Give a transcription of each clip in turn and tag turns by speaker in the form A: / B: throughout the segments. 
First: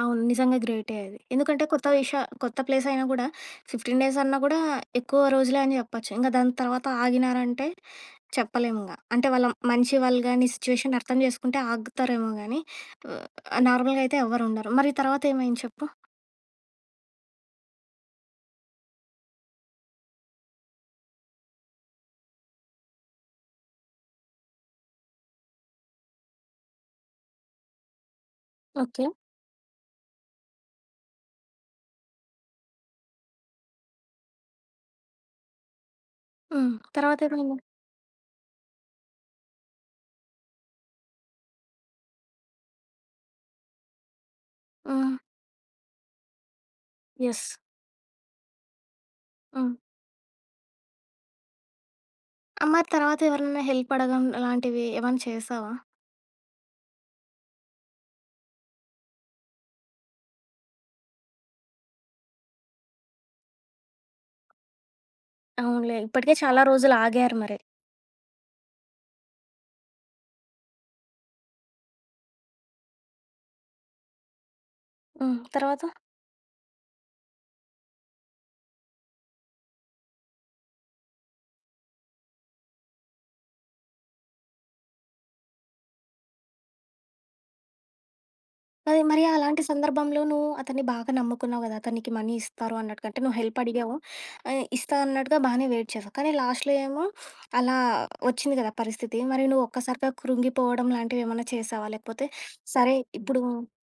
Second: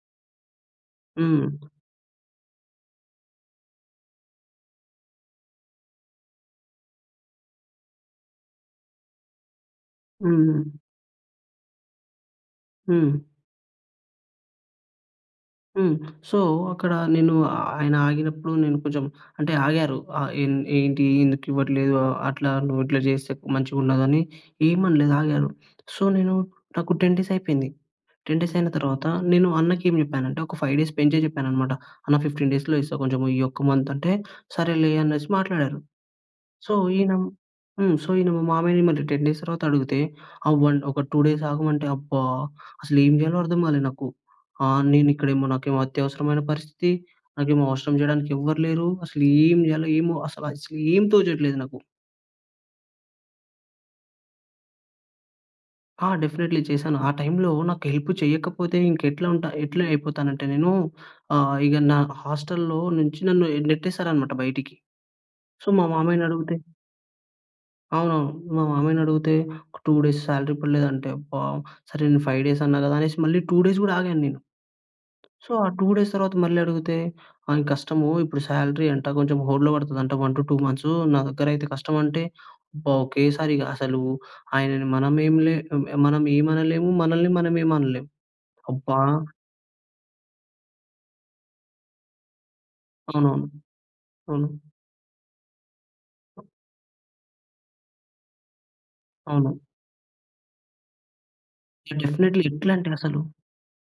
A: అవును. నిజంగా గ్రేటే అది! ఎందుకంటే
B: హ్మ్.
A: కొత్త విష కొత్త ప్లేస్ అయినా గూడా 15 డేస్ అన్నా కూడా ఎక్కువ రోజులే అని చెప్పొచ్చు. ఇంక దాని తర్వాత ఆగినారంటే చెప్పలేమింగా. అంటే వాళ్ళ మంచి వాళ్ళు గాని
B: హ్మ్.
A: సిట్యుయేషన్ అర్థం చేసుకుంటే ఆగుతారేమో గానీ ఉ
B: హ్మ్.
A: ఆహ్, నార్మల్‌గా అయితే ఎవ్వరుండరు. మరి తర్వాతేమైంది చెప్పు.
B: హ్మ్. సో, అక్కడ నేను ఆయన ఆగినప్పుడు నేను కొంచెం అంటే ఆగారు. ఆహ్, ఎం ఏంటి ఎందుకివ్వట్లేదు. అట్లా నువ్వు ఇట్లా చేస్తే మంచిగా ఉండదని ఏమనలేదు ఆగారు. సో, నేను నాకు 10 డేస్ అయిపోయింది. 10 డేస్ అయిన తర్వాత
A: ఓకే.
B: నేను అన్నకి ఏం చెప్పానంటే ఒక 5 డేస్ పెంచే చెప్పానన్నమాట. అన్న 15 డేస్‌లో ఇస్తా, కొంచెం ఈ ఒక్క మంత్ అంటే సరేలే అనేసి మాట్లాడారు.
A: హ్మ్.
B: సో, ఈయన
A: తర్వాతేమైంది?
B: హ్మ్. సో, ఈయన మా మామయ్యని 10 డేస్ తరువాత అడిగితే ఆహ్, 1 ఒక 2 డేస్ ఆగమంటే అబ్బా! అసలేం చేయాలో అర్థం కాలేదు నాకు. ఆహ్, నేను
A: హ్మ్.
B: ఇక్కడేమో నాకు అత్యవసరమైన పరిస్థితి.
A: యస్.
B: నాకేమో అవసరం చేయడానికి ఎవ్వరు లేరు. అసలు ఏం
A: హ్మ్.
B: చేయాలో ఏమో. అస అసలేం తోచట్లేదు నాకు.
A: ఆహ్, మరి తర్వాత ఎవరైనైనా హెల్ప్ అడగడం లాంటివి ఏమన్నా చేశావా?
B: ఆ! డెఫినైట్లీ చేశాను. ఆ టైమ్‌లో నాకు హెల్ప్ చేయకపోతే ఇంకా ఎట్లా ఉంట ఎట్లా అయిపోతానంటే నేను ఆహ్, ఇగ నా హాస్టల్‌లో నుంచి నన్ను నెట్టేసారన్నమాట బయటికి సో, మా
A: అవునులే
B: మామయ్యని
A: ఇప్పటికే
B: అడిగితే
A: చాలా రోజులు ఆగారు మరి.
B: అవునవును. మా మామయ్యనడిగితే 2 డేస్ సాలరీ పడలేదంటే అబ్బా! సరే నేను 5 డేస్ అన్నా కదా! అనేసి మళ్ళీ 2 డేస్ కూడా ఆగాన్నేను.
A: హ్మ్.
B: సో ఆ 2
A: తర్వాత.
B: డేస్ తరువాత మళ్ళీ అడిగితే, ఆయన "కష్టము ఇప్పుడు సాలరీ అంట కొంచెం హోల్డ్‌లో పడతదంట 1-2 మంత్సు నా దగ్గరైతే కష్టం" అంటే, అబ్బా! ఒకేసారిగ అసలు ఆయనను మనమేంలే మనం ఏం అనలేము. మనల్ని మనమేం అనలేము
A: అది
B: అబ్బా
A: మరి అలాంటి సందర్భంలో నువ్వు అతన్ని బాగా నమ్ముకున్నావు గదా! అతను నీకి మనీ ఇస్తారు అన్నట్టుగా. అంటే నువ్వు
B: అవునవును.
A: హెల్ప్ అడిగావు.
B: అవును.
A: ఆహ్, ఇస్తా అన్నట్టుగా బాగానే వెయిట్ చేసావు. కానీ లాస్ట్‌లో ఏమో అలా వచ్చింది గదా! పరిస్థితి. మరి
B: అవును.
A: నువ్వు ఒక్కసారిగా కృంగిపోవడం లాంటివి ఏమన్నా చేసావా? లేకపోతే
B: డెఫినెట్లీ. ఎట్లా అంటే
A: సరే
B: అసలు
A: ఇప్పుడు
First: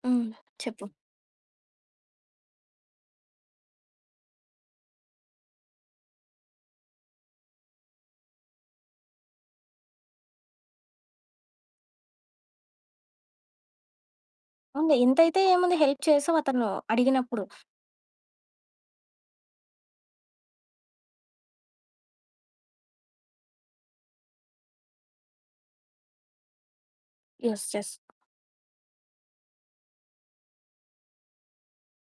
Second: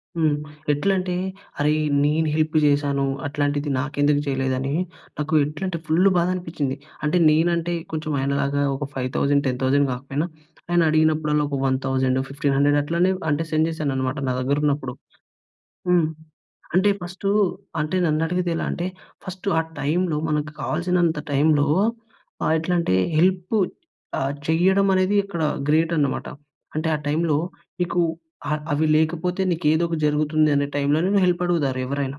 A: హ్మ్.
B: హ్మ్.
A: చెప్పు.
B: ఎట్లా అంటే అరేయ్ నేను హెల్ప్ చేశాను. అట్లాంటిది నాకెందుకు చేయలేదని నాకు ఎట్లా అంటే ఫుల్లు బాధనిపిచ్చింది. అంటే నేనంటే కొంచెం ఆయన లాగా ఒక 5,000, 10,000 కాకపోయినా, ఆయన అడిగినప్పుడల్లా ఒక 1,000 1,500 అట్లానే అంటే సెండ్ చేశానన్నమాట నా
A: ఉంది.
B: దగ్గరున్నప్పుడు.
A: ఎంతైతే ఏముంది హెల్ప్
B: హ్మ్.
A: చేసావు అతను
B: అంటే ఫస్టు
A: అడిగినప్పుడు.
B: అంటే నన్నడిగేదెలా అంటే ఫస్ట్ ఆ టైమ్‌లో మనకు కావాల్సినంత టైమ్‌లో ఆహ్, ఎట్లా అంటే హెల్ప్ ఆహ్, చేయడమనేది అక్కడ గ్రేట్ అన్నమాట. అంటే ఆ టైమ్‌లో
A: ఎస్ ఎస్.
B: నీకు అ అవి లేకపోతే నీకేదోకటి జరుగుతుంది అనే టైమ్‌లోనే నిన్ను హెల్ప్ అడుగుతారు ఎవరైనా.